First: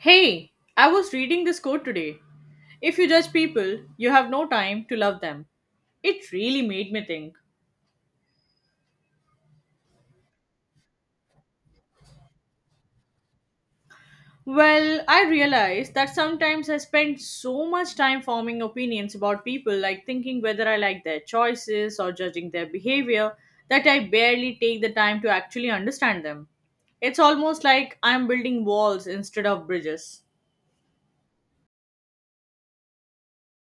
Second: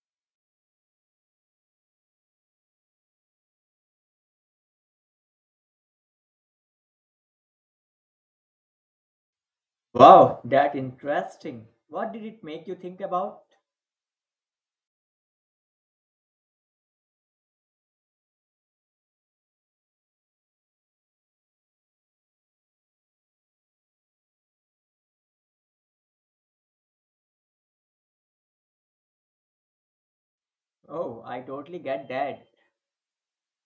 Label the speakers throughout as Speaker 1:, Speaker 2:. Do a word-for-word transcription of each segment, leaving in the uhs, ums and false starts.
Speaker 1: Hey, I was reading this quote today. If you judge people, you have no time to love them. It really made me think.
Speaker 2: Wow, that interesting. What did it make you think about?
Speaker 1: Well, I realized that sometimes I spend so much time forming opinions about people, like thinking whether I like their choices or judging their behavior, that I barely take the time to actually understand them. It's almost like I'm building walls instead of bridges.
Speaker 2: Oh, I totally get that.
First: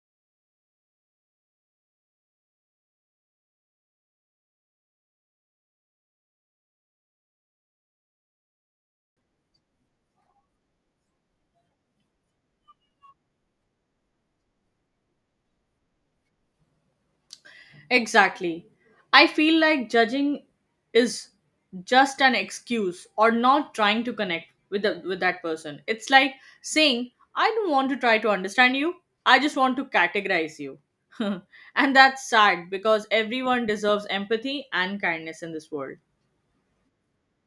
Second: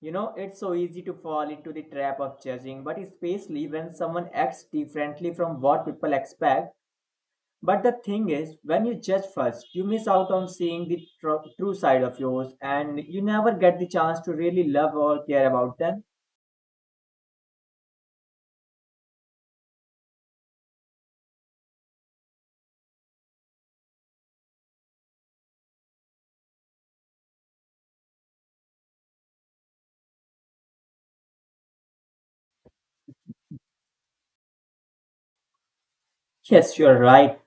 Speaker 2: You know, it's so easy to fall into the trap of judging, but especially when someone acts differently from what people expect. But the thing is, when you judge first, you miss out on seeing the tr- true side of yours and you never get the chance to really love or care about them.
Speaker 1: Exactly. I feel like judging is just an excuse or not trying to connect with the, with that person. It's like saying, "I don't want to try to understand you. I just want to categorize you." And that's sad because everyone deserves empathy and kindness in this world.
Speaker 2: Yes, you're right.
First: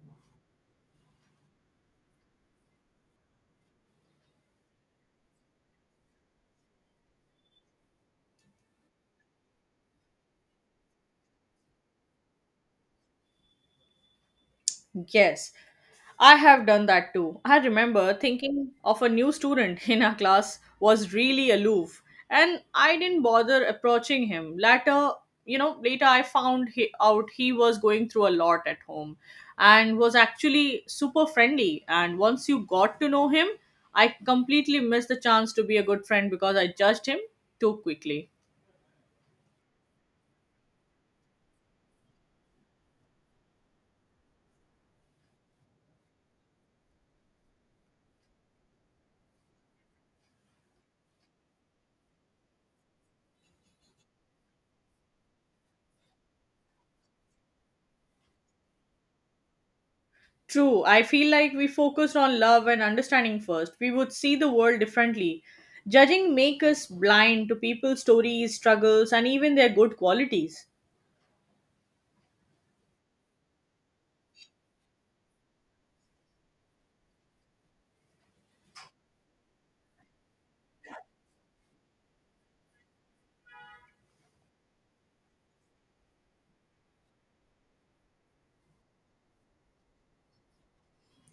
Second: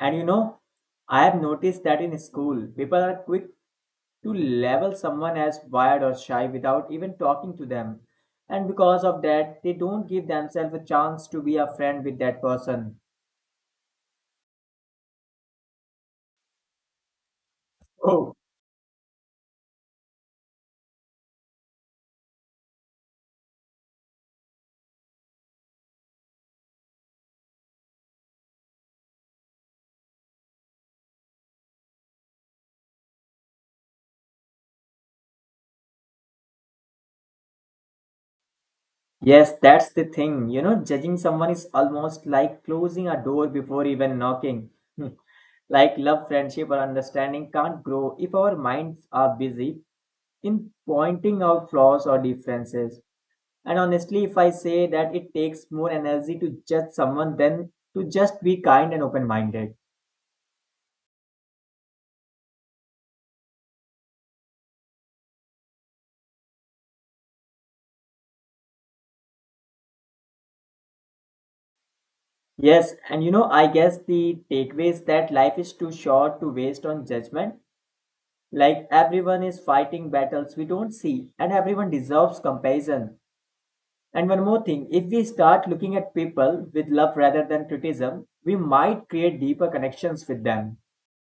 Speaker 2: And you know, I have noticed that in school, people are quick to label someone as wired or shy without even talking to them. And because of that, they don't give themselves a chance to be a friend with that person.
Speaker 1: Yes, I have done that too. I remember
Speaker 2: Oh,
Speaker 1: thinking of a new student in our class was really aloof, and I didn't bother approaching him. Later, you know, later I found he, out he was going through a lot at home and was actually super friendly. And once you got to know him, I completely missed the chance to be a good friend because I judged him too quickly.
Speaker 2: yes, that's the thing. You know, judging someone is almost like closing a door before even knocking. Hmm. Like love, friendship, or understanding can't grow if our minds are busy in pointing out flaws or differences. And honestly, if I say that it takes more energy to judge someone than to just be kind and open minded.
Speaker 1: True. I feel like we focused on love and understanding first. We would see the world differently. Judging make us blind to people's stories, struggles, and even their good qualities.
Speaker 2: Yes, and you know, I guess the takeaway is that life is too short to waste on judgment. Like everyone is fighting battles we don't see, and everyone deserves comparison. And one more thing, if we start looking at people with love rather than criticism, we might create deeper connections with them.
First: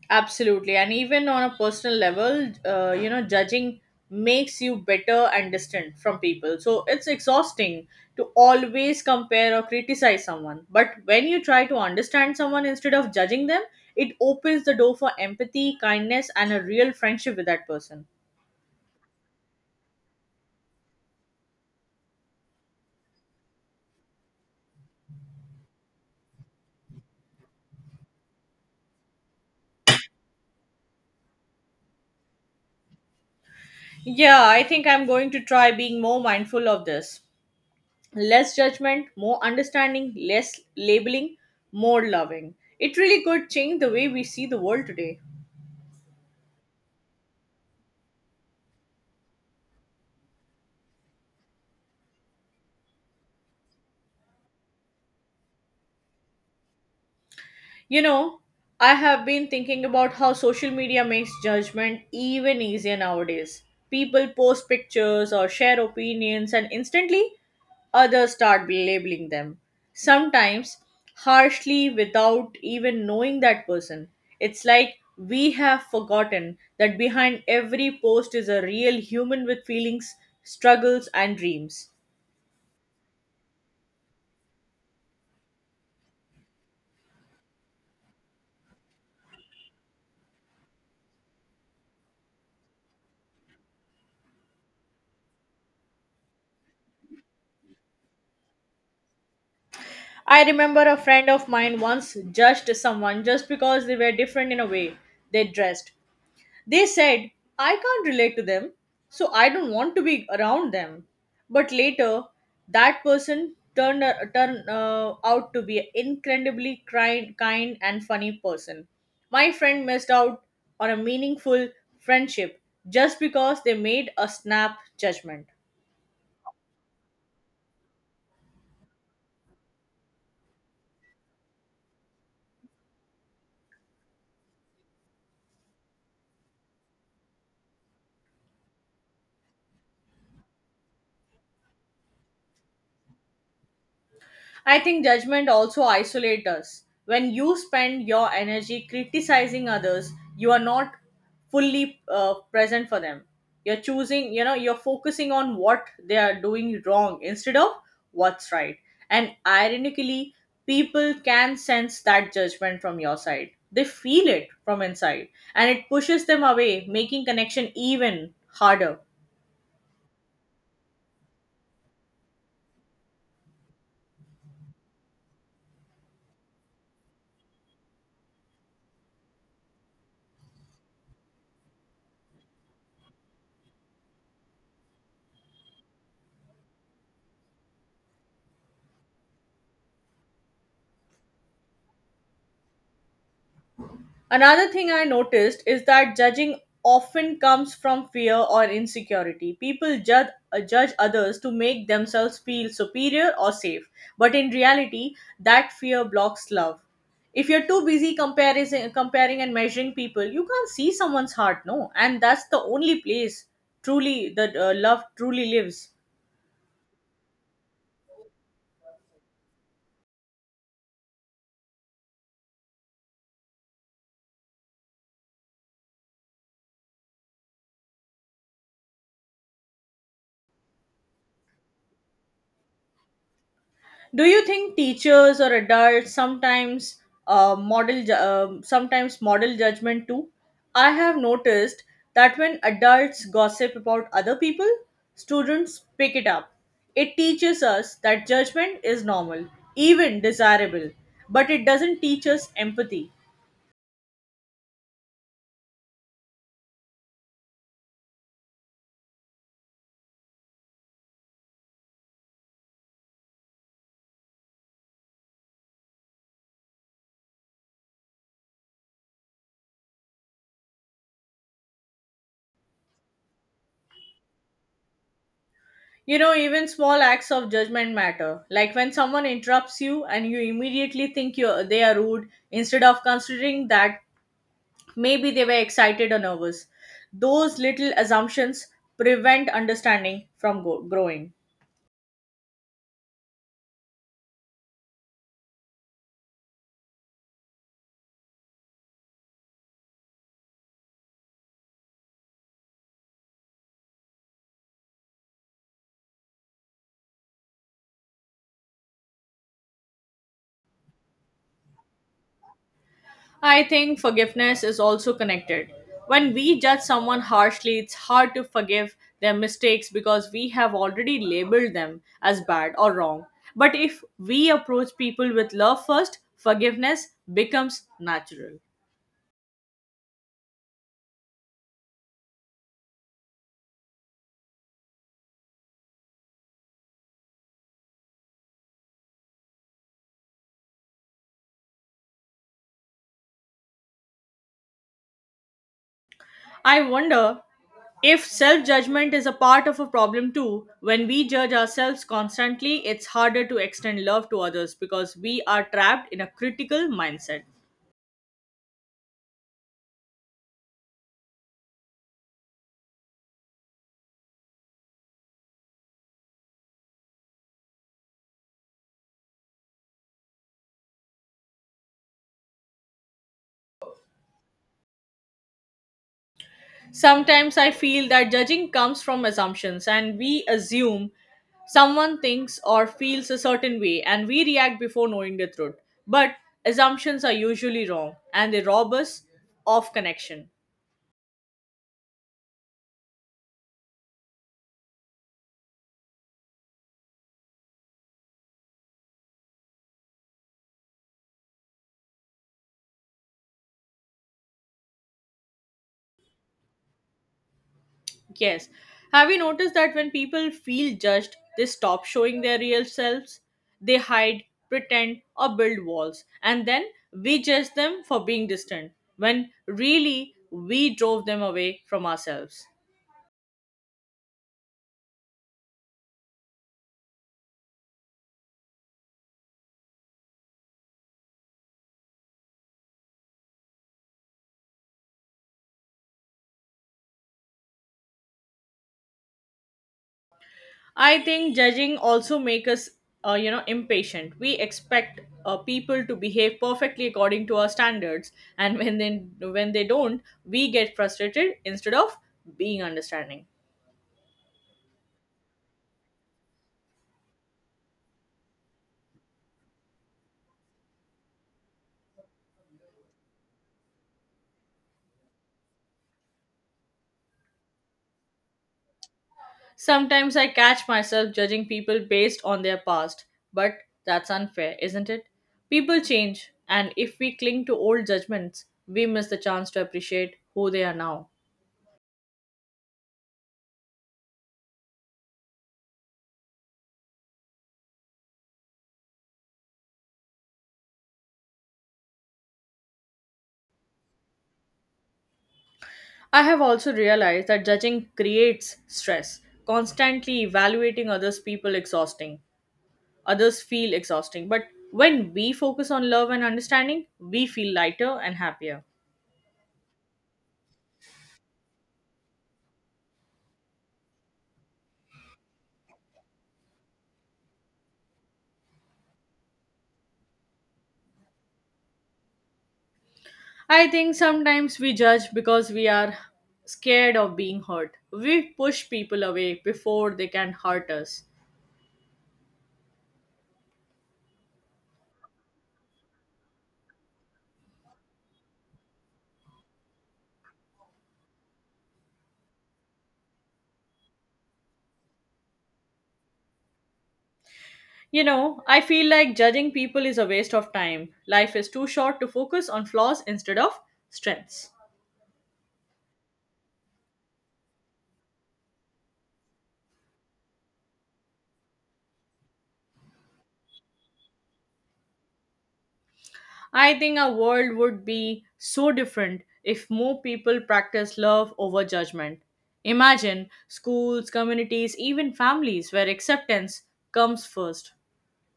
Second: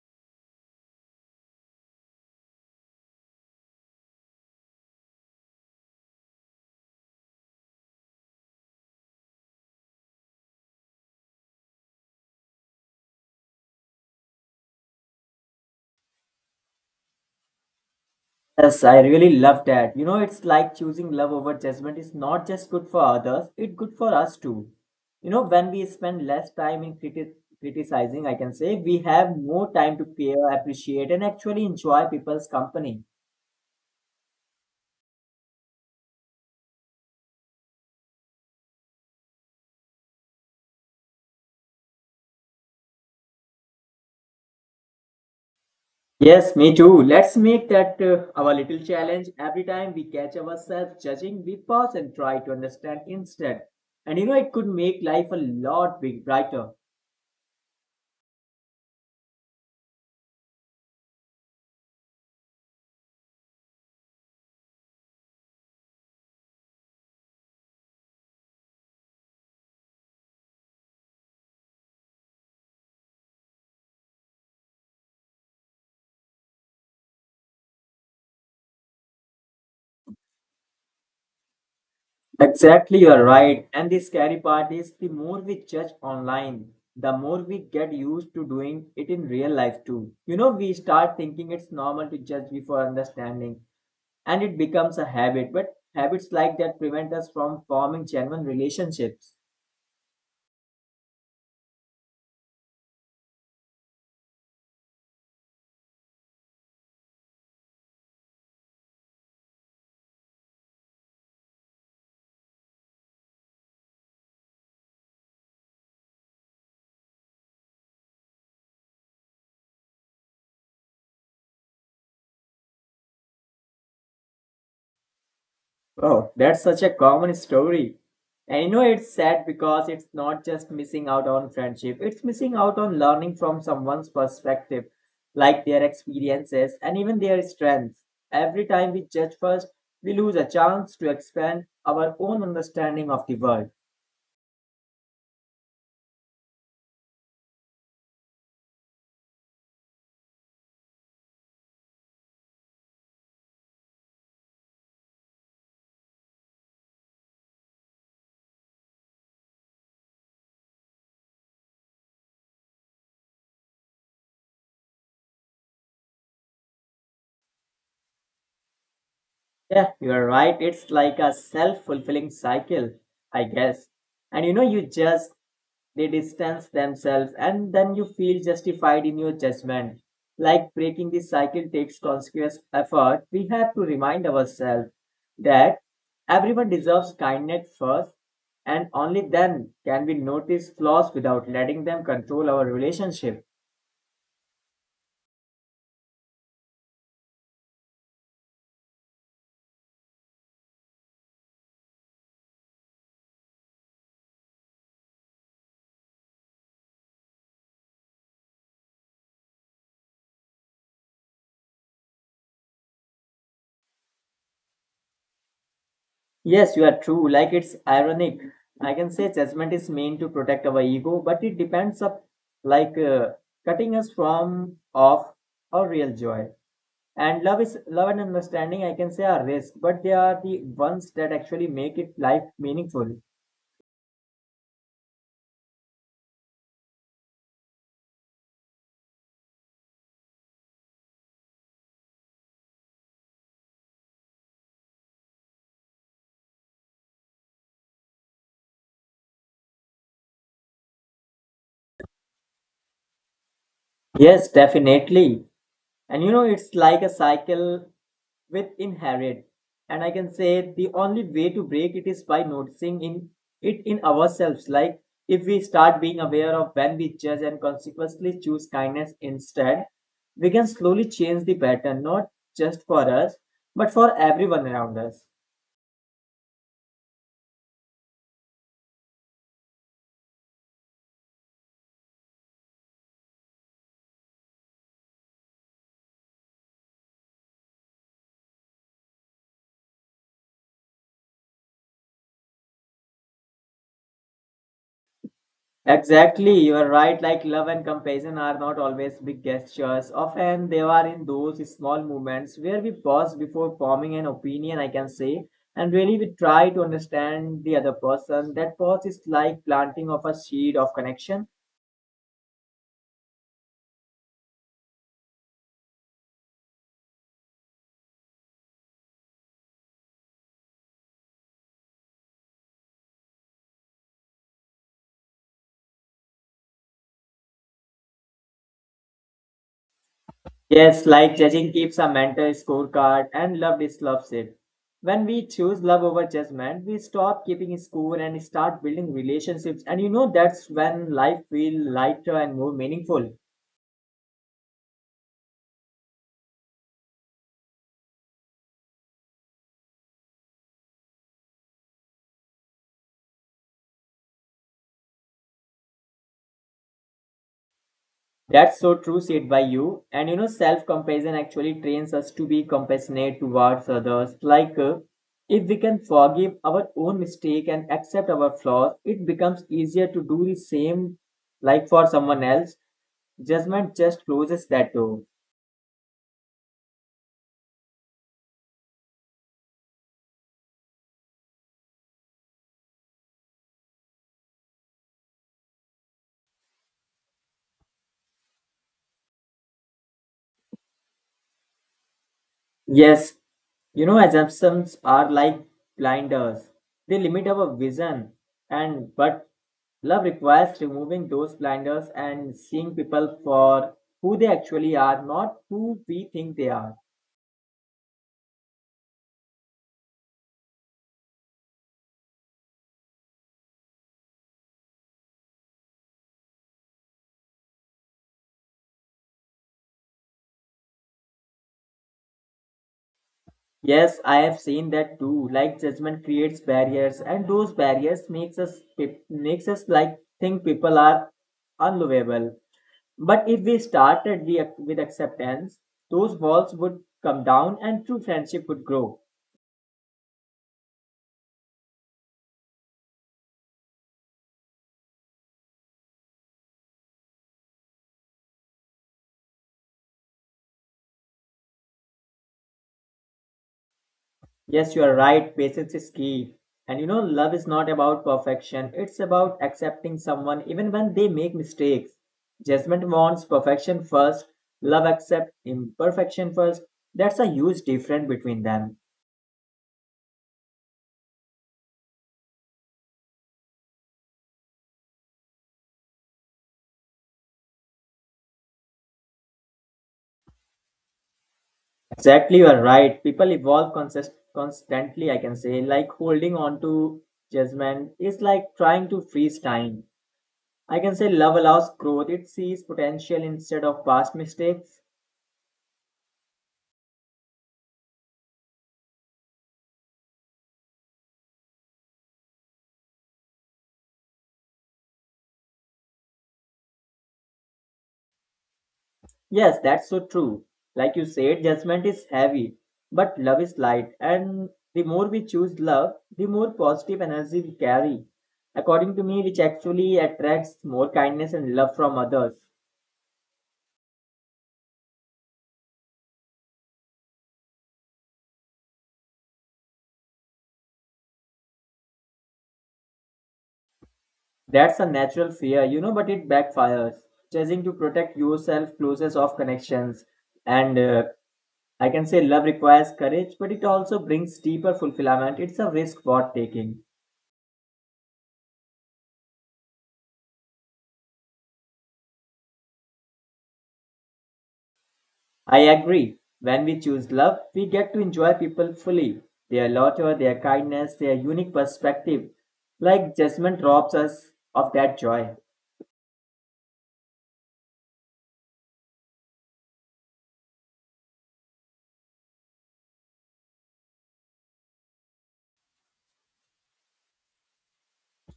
Speaker 1: Absolutely. And even on a personal level, uh, you know, judging makes you better and distant from people. So it's exhausting to always compare or criticize someone. But when you try to understand someone instead of judging them, it opens the door for empathy, kindness, and a real friendship with that person.
Speaker 2: Yes, I really love that. You know, it's like choosing love over judgment is not just good for others, it's good for us too. You know, when we spend less time in criti- criticizing, I can say, we have more time to care, appreciate, and actually enjoy people's company.
Speaker 1: Yeah, I think I'm going to try being more mindful of this. Less judgment, more understanding, less labeling, more loving. It really could change the way we see the world today.
Speaker 2: Yes, me too. Let's make that uh, our little challenge. Every time we catch ourselves judging, we pause and try to understand instead. And you know, it could make life a lot big brighter.
Speaker 1: You know, I have been thinking about how social media makes judgment even easier nowadays. People post pictures or share opinions, and instantly others start labeling them. Sometimes harshly without even knowing that person. It's like we have forgotten that behind every post is a real human with feelings, struggles, and dreams.
Speaker 2: Exactly, you're right. And the scary part is the more we judge online, the more we get used to doing it in real life too. You know, we start thinking it's normal to judge before understanding, and it becomes a habit. But habits like that prevent us from forming genuine relationships.
Speaker 1: I remember a friend of mine once judged someone just because they were different in a way they dressed. They said, I can't relate to them, so I don't want to be around them. But later, that person turned, turned uh, out to be an incredibly kind, kind and funny person. My friend missed out on a meaningful friendship just because they made a snap judgment.
Speaker 2: Oh, that's such a common story. And you know, it's sad because it's not just missing out on friendship, it's missing out on learning from someone's perspective, like their experiences and even their strengths. Every time we judge first, we lose a chance to expand our own understanding of the world.
Speaker 1: I think judgment also isolates us. When you spend your energy criticizing others, you are not fully uh, present for them. You're choosing, you know, You're focusing on what they are doing wrong instead of what's right. And ironically, people can sense that judgment from your side. They feel it from inside and it pushes them away, making connection even harder.
Speaker 2: Yeah, you're right. It's like a self fulfilling cycle, I guess. And you know, you just they distance themselves and then you feel justified in your judgment. Like breaking this cycle takes conscious effort. We have to remind ourselves that everyone deserves kindness first, and only then can we notice flaws without letting them control our relationship.
Speaker 1: Another thing I noticed is that judging often comes from fear or insecurity. People judge, uh, judge others to make themselves feel superior or safe, but in reality, that fear blocks love. If you're too busy comparing, comparing and measuring people, you can't see someone's heart, no? And that's the only place truly that uh, love truly lives.
Speaker 2: Yes, you are true. Like it's ironic, I can say judgment is meant to protect our ego, but it depends up, like, uh, cutting us from off our real joy. And love is love, and understanding, I can say, are risk, but they are the ones that actually make it life meaningful.
Speaker 1: Do you think teachers or adults sometimes uh, model ju- um sometimes model judgment too? I have noticed that when adults gossip about other people, students pick it up. It teaches us that judgment is normal, even desirable, but it doesn't teach us empathy.
Speaker 2: Yes, definitely. And you know, it's like a cycle with inherit. And I can say the only way to break it is by noticing in it in ourselves. Like if we start being aware of when we judge and consequently choose kindness instead, we can slowly change the pattern, not just for us, but for everyone around us.
Speaker 1: You know, even small acts of judgment matter. Like when someone interrupts you and you immediately think you they are rude instead of considering that maybe they were excited or nervous. Those little assumptions prevent understanding from go- growing.
Speaker 2: Exactly, you are right. Like love and compassion are not always big gestures. Often they are in those small moments where we pause before forming an opinion, I can say, and really we try to understand the other person. That pause is like planting of a seed of connection.
Speaker 1: I think forgiveness is also connected. When we judge someone harshly, it's hard to forgive their mistakes because we have already labeled them as bad or wrong. But if we approach people with love first, forgiveness becomes natural.
Speaker 2: Yes, like judging keeps a mental scorecard and love disloves it. When we choose love over judgment, we stop keeping score and start building relationships. And you know that's when life feels lighter and more meaningful.
Speaker 1: I wonder if self judgment is a part of a problem too. When we judge ourselves constantly, it's harder to extend love to others because we are trapped in a critical mindset.
Speaker 2: That's so true, said by you. And you know, self compassion actually trains us to be compassionate towards others. Like, uh, if we can forgive our own mistake and accept our flaws, it becomes easier to do the same, like for someone else. Judgment just closes that door.
Speaker 1: Sometimes I feel that judging comes from assumptions and we assume someone thinks or feels a certain way and we react before knowing the truth. But assumptions are usually wrong and they rob us of connection.
Speaker 2: Yes. You know, assumptions are like blinders. They limit our vision, and but love requires removing those blinders and seeing people for who they actually are, not who we think they are.
Speaker 1: Yes. Have you noticed that when people feel judged, they stop showing their real selves? They hide, pretend, or build walls. And then we judge them for being distant, when really we drove them away from ourselves.
Speaker 2: Yes, I have seen that too. Like judgment creates barriers and those barriers makes us pe- makes us like think people are unlovable. But if we started we, with acceptance, those walls would come down and true friendship would grow.
Speaker 1: I think judging also makes us, uh, you know, impatient. We expect uh, people to behave perfectly according to our standards, and when they when they don't, we get frustrated instead of being understanding.
Speaker 2: Yes, you are right. Patience is key. And you know, love is not about perfection. It's about accepting someone even when they make mistakes. Judgment wants perfection first. Love accepts imperfection first. That's a huge difference between them.
Speaker 1: Sometimes I catch myself judging people based on their past, but that's unfair, isn't it? People change, and if we cling to old judgments, we miss the chance to appreciate who they are now.
Speaker 2: Exactly, you are right. People evolve consist- constantly, I can say. Like holding on to judgment is like trying to freeze time. I can say love allows growth. It sees potential instead of past mistakes.
Speaker 1: I have also realized that judging creates stress. Constantly evaluating others people exhausting. Others feel exhausting, but when we focus on love and understanding, we feel lighter and happier.
Speaker 2: Yes, that's so true. Like you said, judgment is heavy, but love is light. And the more we choose love, the more positive energy we carry. According to me, which actually attracts more kindness and love from others.
Speaker 1: I think sometimes we judge because we are scared of being hurt. We push people away before they can hurt us.
Speaker 2: That's a natural fear, you know, but it backfires. Choosing to protect yourself closes off connections. And uh, I can say love requires courage, but it also brings deeper fulfillment. It's a risk worth taking.
Speaker 1: You know, I feel like judging people is a waste of time. Life is too short to focus on flaws instead of strengths.
Speaker 2: I agree. When we choose love, we get to enjoy people fully, their laughter, their kindness, their unique perspective. Like judgment robs us of that joy.
Speaker 1: I think our world would be so different if more people practice love over judgment. Imagine schools, communities, even families where acceptance comes first.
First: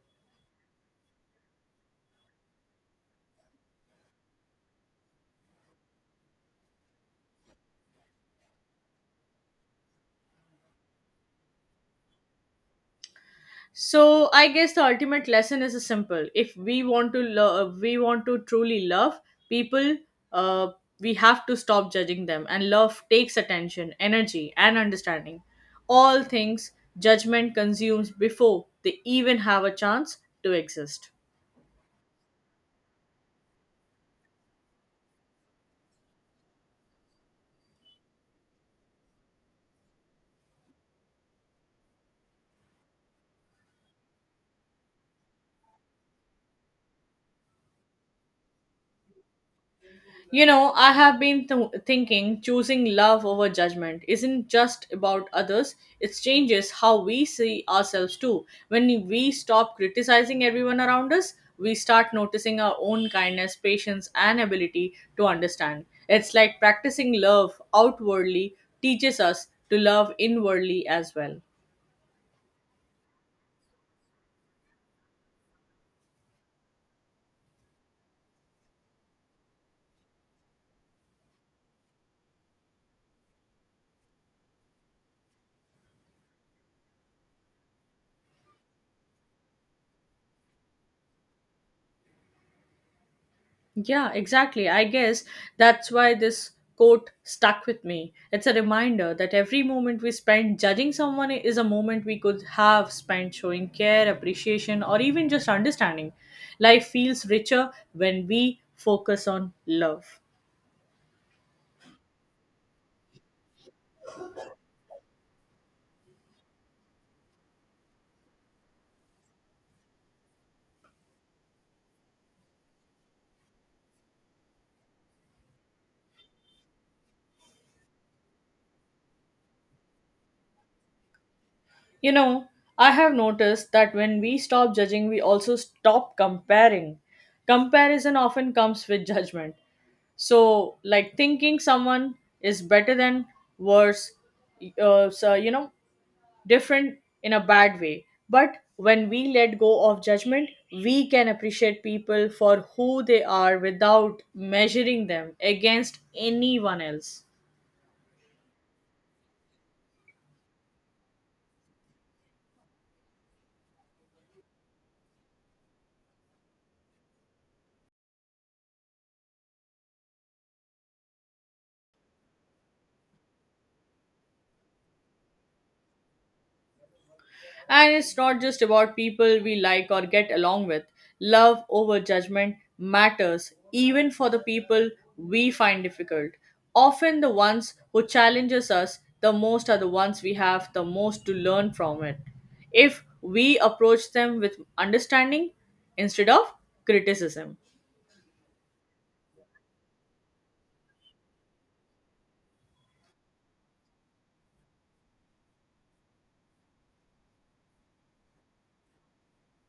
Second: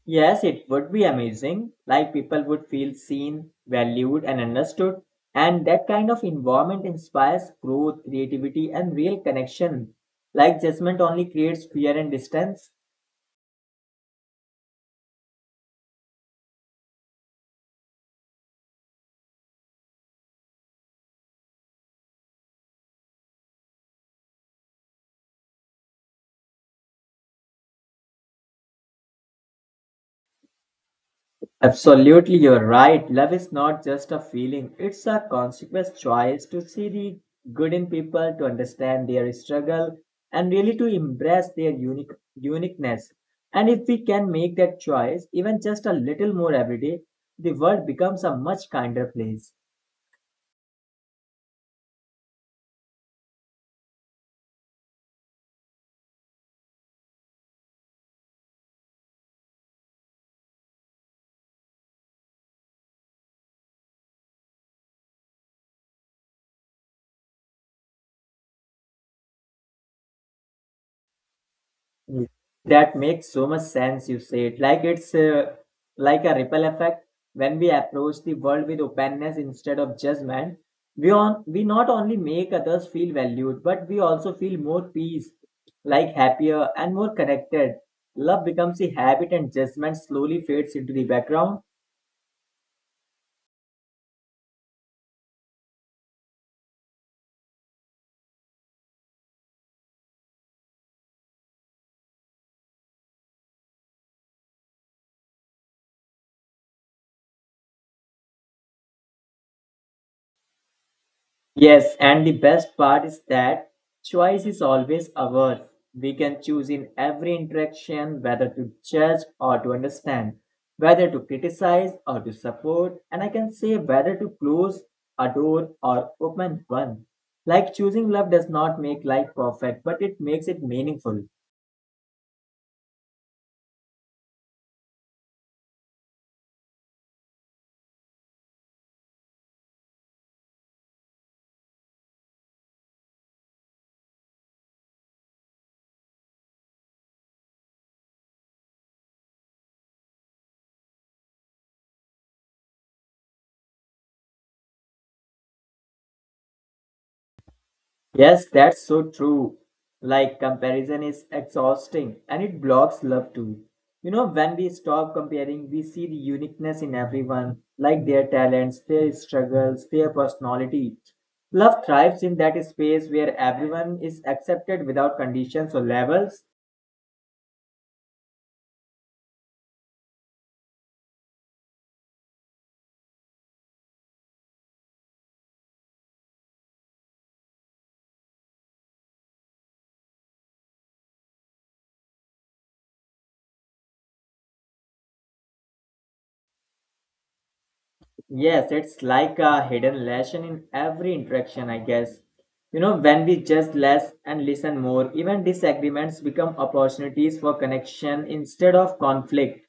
Speaker 2: Yes, it would be amazing. Like people would feel seen, valued, and understood. And that kind of environment inspires growth, creativity, and real connection. Like judgment only creates fear and distance.
Speaker 1: So I guess the ultimate lesson is simple. If we want to love we want to truly love people, uh, we have to stop judging them. And love takes attention, energy, and understanding, all things judgment consumes before they even have a chance to exist.
Speaker 2: Absolutely, you're right. Love is not just a feeling, it's a conscious choice to see the good in people, to understand their struggle, and really to embrace their unique uniqueness. And if we can make that choice even just a little more every day, the world becomes a much kinder place.
Speaker 1: You know, I have been th- thinking, choosing love over judgment isn't just about others, it changes how we see ourselves too. When we stop criticizing everyone around us, we start noticing our own kindness, patience, and ability to understand. It's like practicing love outwardly teaches us to love inwardly as well.
Speaker 2: Ye- That makes so much sense, you said. Like it's uh, like a ripple effect. When we approach the world with openness instead of judgment, we, on, we not only make others feel valued, but we also feel more peace, like happier and more connected. Love becomes a habit, and judgment slowly fades into the background.
Speaker 1: Yeah, exactly. I guess that's why this quote stuck with me. It's a reminder that every moment we spend judging someone is a moment we could have spent showing care, appreciation, or even just understanding. Life feels richer when we focus on love.
Speaker 2: Yes, and the best part is that choice is always ours. We can choose in every interaction whether to judge or to understand, whether to criticize or to support, and I can say whether to close a door or open one. Like choosing love does not make life perfect, but it makes it meaningful.
Speaker 1: You know, I have noticed that when we stop judging, we also stop comparing. Comparison often comes with judgment. So like thinking someone is better than worse, uh, so you know different in a bad way. But when we let go of judgment, we can appreciate people for who they are without measuring them against anyone else.
Speaker 2: Yes, that's so true. Like, comparison is exhausting and it blocks love too. You know, when we stop comparing, we see the uniqueness in everyone, like their talents, their struggles, their personality. Love thrives in that space where everyone is accepted without conditions or levels.
Speaker 1: And it's not just about people we like or get along with. Love over judgment matters, even for the people we find difficult. Often, the ones who challenges us the most are the ones we have the most to learn from it. If we approach them with understanding instead of criticism.
Speaker 2: Yes, it's like a hidden lesson in every interaction, I guess. You know, when we just less and listen more, even disagreements become opportunities for connection instead of conflict.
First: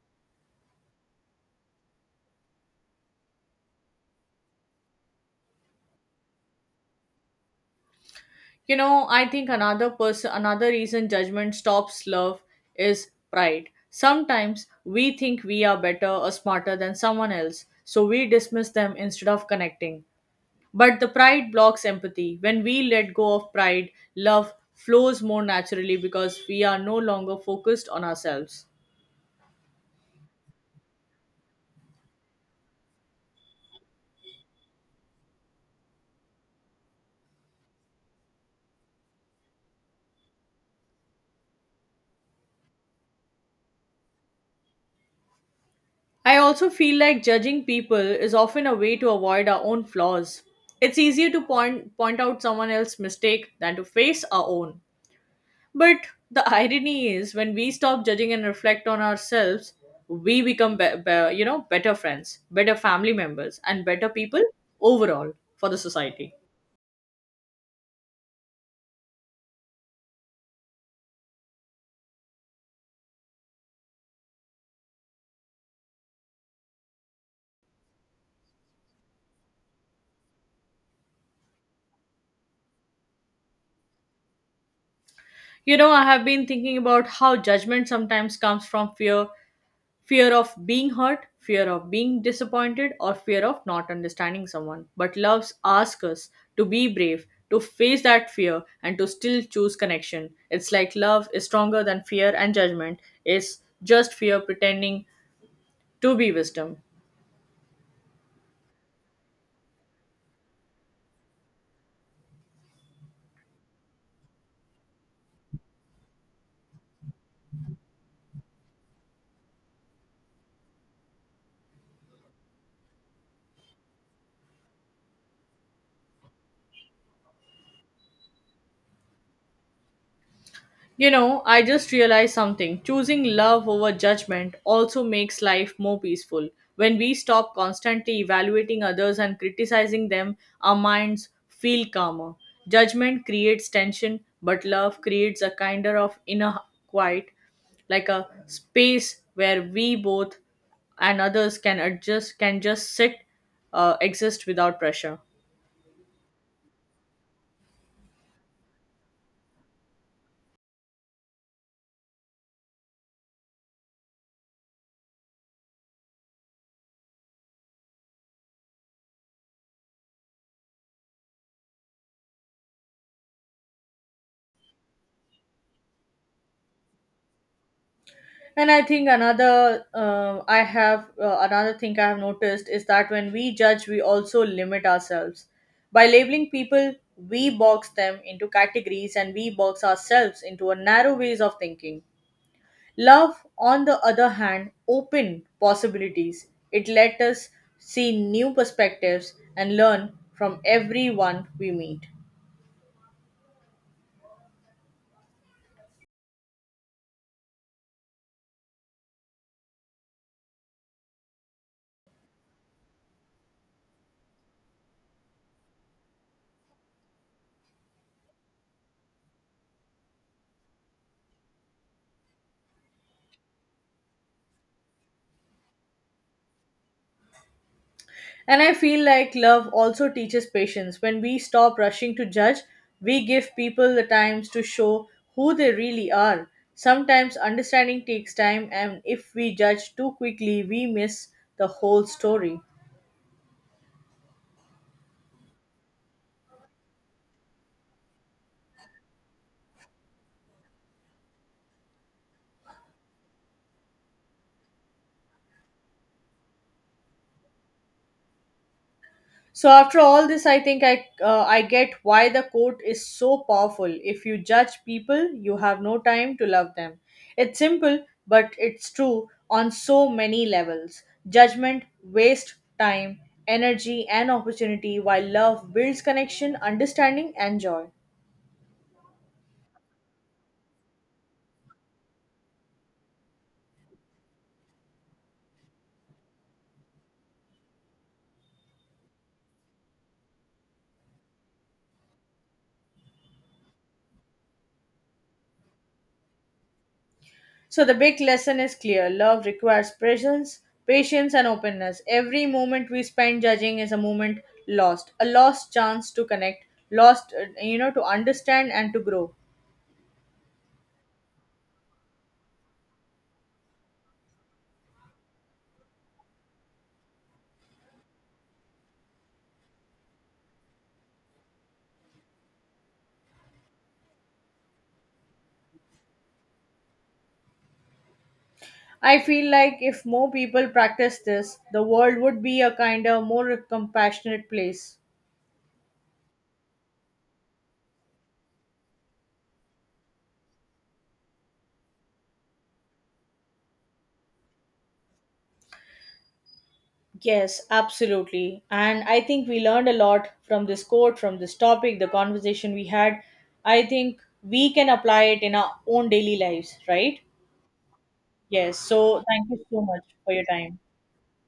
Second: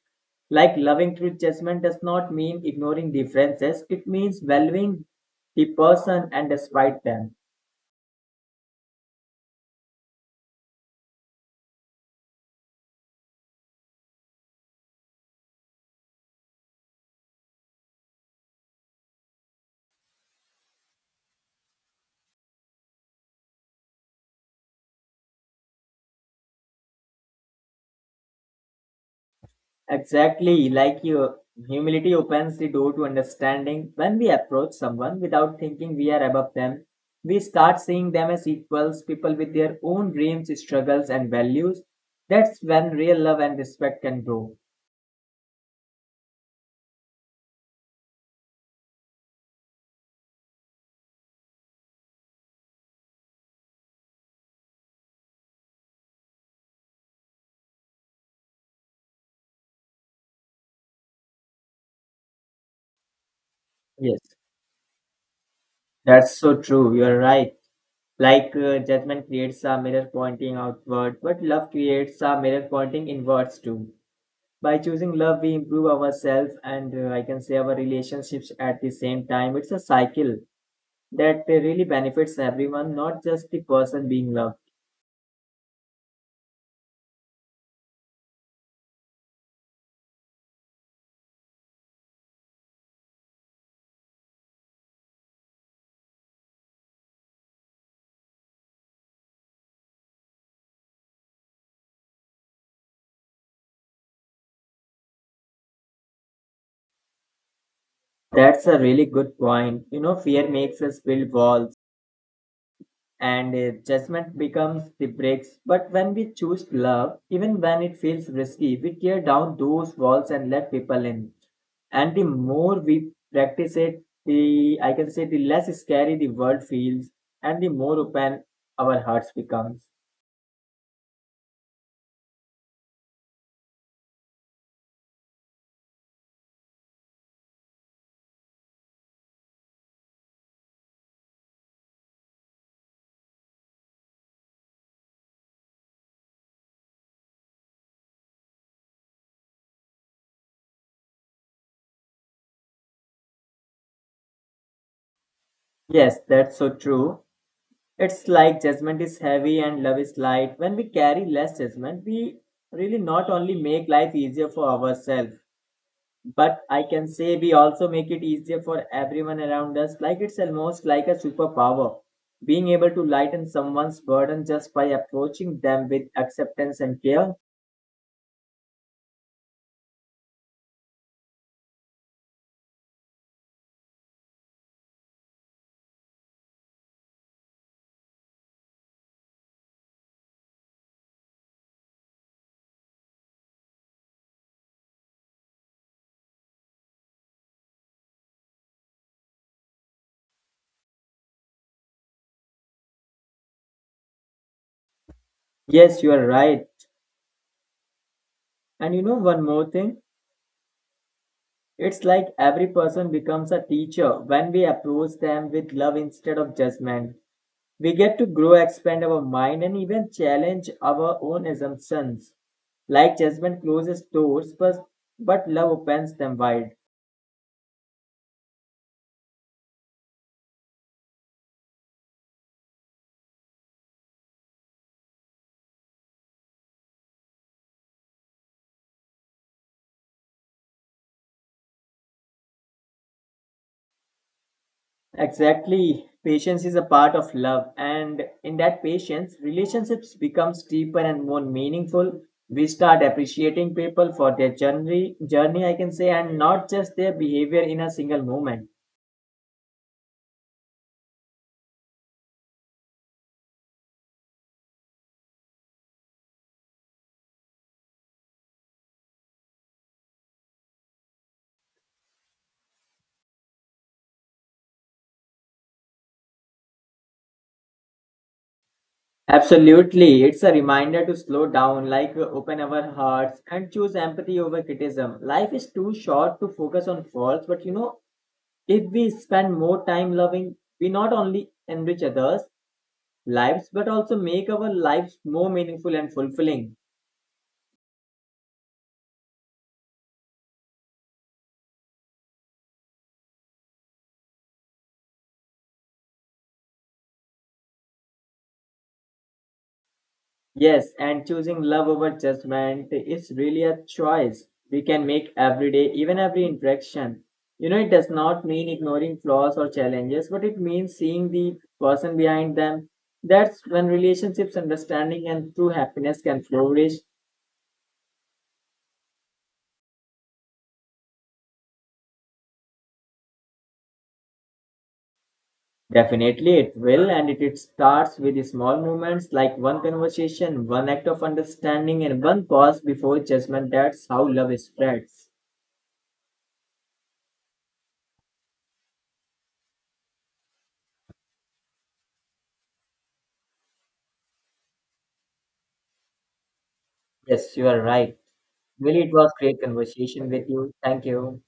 Speaker 2: Like loving through judgment does not mean ignoring differences, it means valuing the person and despite them.
Speaker 1: You know, I think another person, another reason judgment stops love is pride. Sometimes we think we are better or smarter than someone else, so we dismiss them instead of connecting. But the pride blocks empathy. When we let go of pride, love flows more naturally because we are no longer focused on ourselves.
Speaker 2: Exactly, like you, humility opens the door to understanding. When we approach someone without thinking we are above them, we start seeing them as equals, people with their own dreams, struggles, and values. That's when real love and respect can grow.
Speaker 1: I also feel like judging people is often a way to avoid our own flaws. It's easier to point point out someone else's mistake than to face our own. But the irony is, when we stop judging and reflect on ourselves, we become, be- be- you know, better friends, better family members, and better
Speaker 2: Yes,
Speaker 1: people overall for the society.
Speaker 2: that's so true. You're right. Like uh, judgment creates a mirror pointing outward, but love creates a mirror pointing inwards too. By choosing love, we improve ourselves and uh, I can say our relationships at the same time. It's a cycle that uh, really benefits everyone, not just the person being loved.
Speaker 1: You know, I have been thinking about how judgment sometimes comes from fear fear of being hurt, fear of being disappointed, or fear of not understanding someone. But loves ask us to be brave, to face that fear, and to still choose connection. It's like love is stronger than fear and judgment. It's just fear pretending to be wisdom.
Speaker 2: That's a really good point. You know, fear makes us build walls and uh, judgment becomes the bricks. But when we choose love, even when it feels risky, we tear down those walls and let people in. And the more we practice it, the I can say the less scary the world feels and the more open our hearts becomes.
Speaker 1: You know, I just realized something. Choosing love over judgment also makes life more peaceful. When we stop constantly evaluating others and criticizing them, our minds feel calmer. Judgment creates tension, but love creates a kinder of inner quiet, like a space where we both and others can adjust, can just sit, uh, exist without pressure.
Speaker 2: Yes, that's so true. It's like judgment is heavy and love is light. When we carry less judgment, we really not only make life easier for ourselves, but I can say we also make it easier for everyone around us. Like it's almost like a superpower. Being able to lighten someone's burden just by approaching them with acceptance and care.
Speaker 1: And I think another uh, I have uh, another thing I have noticed is that when we judge, we also limit ourselves by labeling people. We box them into categories and we box ourselves into a narrow ways of thinking. Love, on the other hand, open possibilities. It let us see new perspectives and learn from everyone we meet.
Speaker 2: Yes, you are right. And you know one more thing? It's like every person becomes a teacher when we approach them with love instead of judgment. We get to grow, expand our mind, and even challenge our own assumptions. Like judgment closes doors, but, but love opens them wide.
Speaker 1: And I feel like love also teaches patience. When we stop rushing to judge, we give people the times to show who they really are. Sometimes understanding takes time, and if we judge too quickly, we miss the whole story.
Speaker 2: Exactly. Patience is a part of love, and in that patience, relationships becomes deeper and more meaningful. We start appreciating people for their journey, journey I can say, and not just their behavior in a single moment.
Speaker 1: So after all this, I think I uh, I get why the quote is so powerful. If you judge people, you have no time to love them. It's simple, but it's true on so many levels. Judgment waste time, energy, and opportunity, while love builds connection, understanding, and joy.
Speaker 2: Absolutely. It's a reminder to slow down, like uh, open our hearts and choose empathy over criticism. Life is too short to focus on faults, but you know, if we spend more time loving, we not only enrich others' lives but also make our lives more meaningful and fulfilling.
Speaker 1: So the big lesson is clear. Love requires presence, patience, and openness. Every moment we spend judging is a moment lost, a lost chance to connect, lost, uh, you know, to understand and to grow.
Speaker 2: Yes, and choosing love over judgment is really a choice we can make every day, even every interaction. You know, it does not mean ignoring flaws or challenges, but it means seeing the person behind them. That's when relationships, understanding, and true happiness can flourish.
Speaker 1: I feel like if more people practice this, the world would be a kinder, more compassionate place.
Speaker 2: Definitely, it will, and it, it starts with small moments like one conversation, one act of understanding, and one pause before judgment. That's how love spreads.
Speaker 1: Yes, absolutely. And I think we learned a lot from this quote, from this topic, the conversation we had. I think we can apply it in our own daily lives, right?
Speaker 2: Yes, you are right.
Speaker 1: Yes.
Speaker 2: Really, it
Speaker 1: So
Speaker 2: was
Speaker 1: thank
Speaker 2: great
Speaker 1: you so much
Speaker 2: conversation
Speaker 1: for your
Speaker 2: with you.
Speaker 1: time.
Speaker 2: Thank you.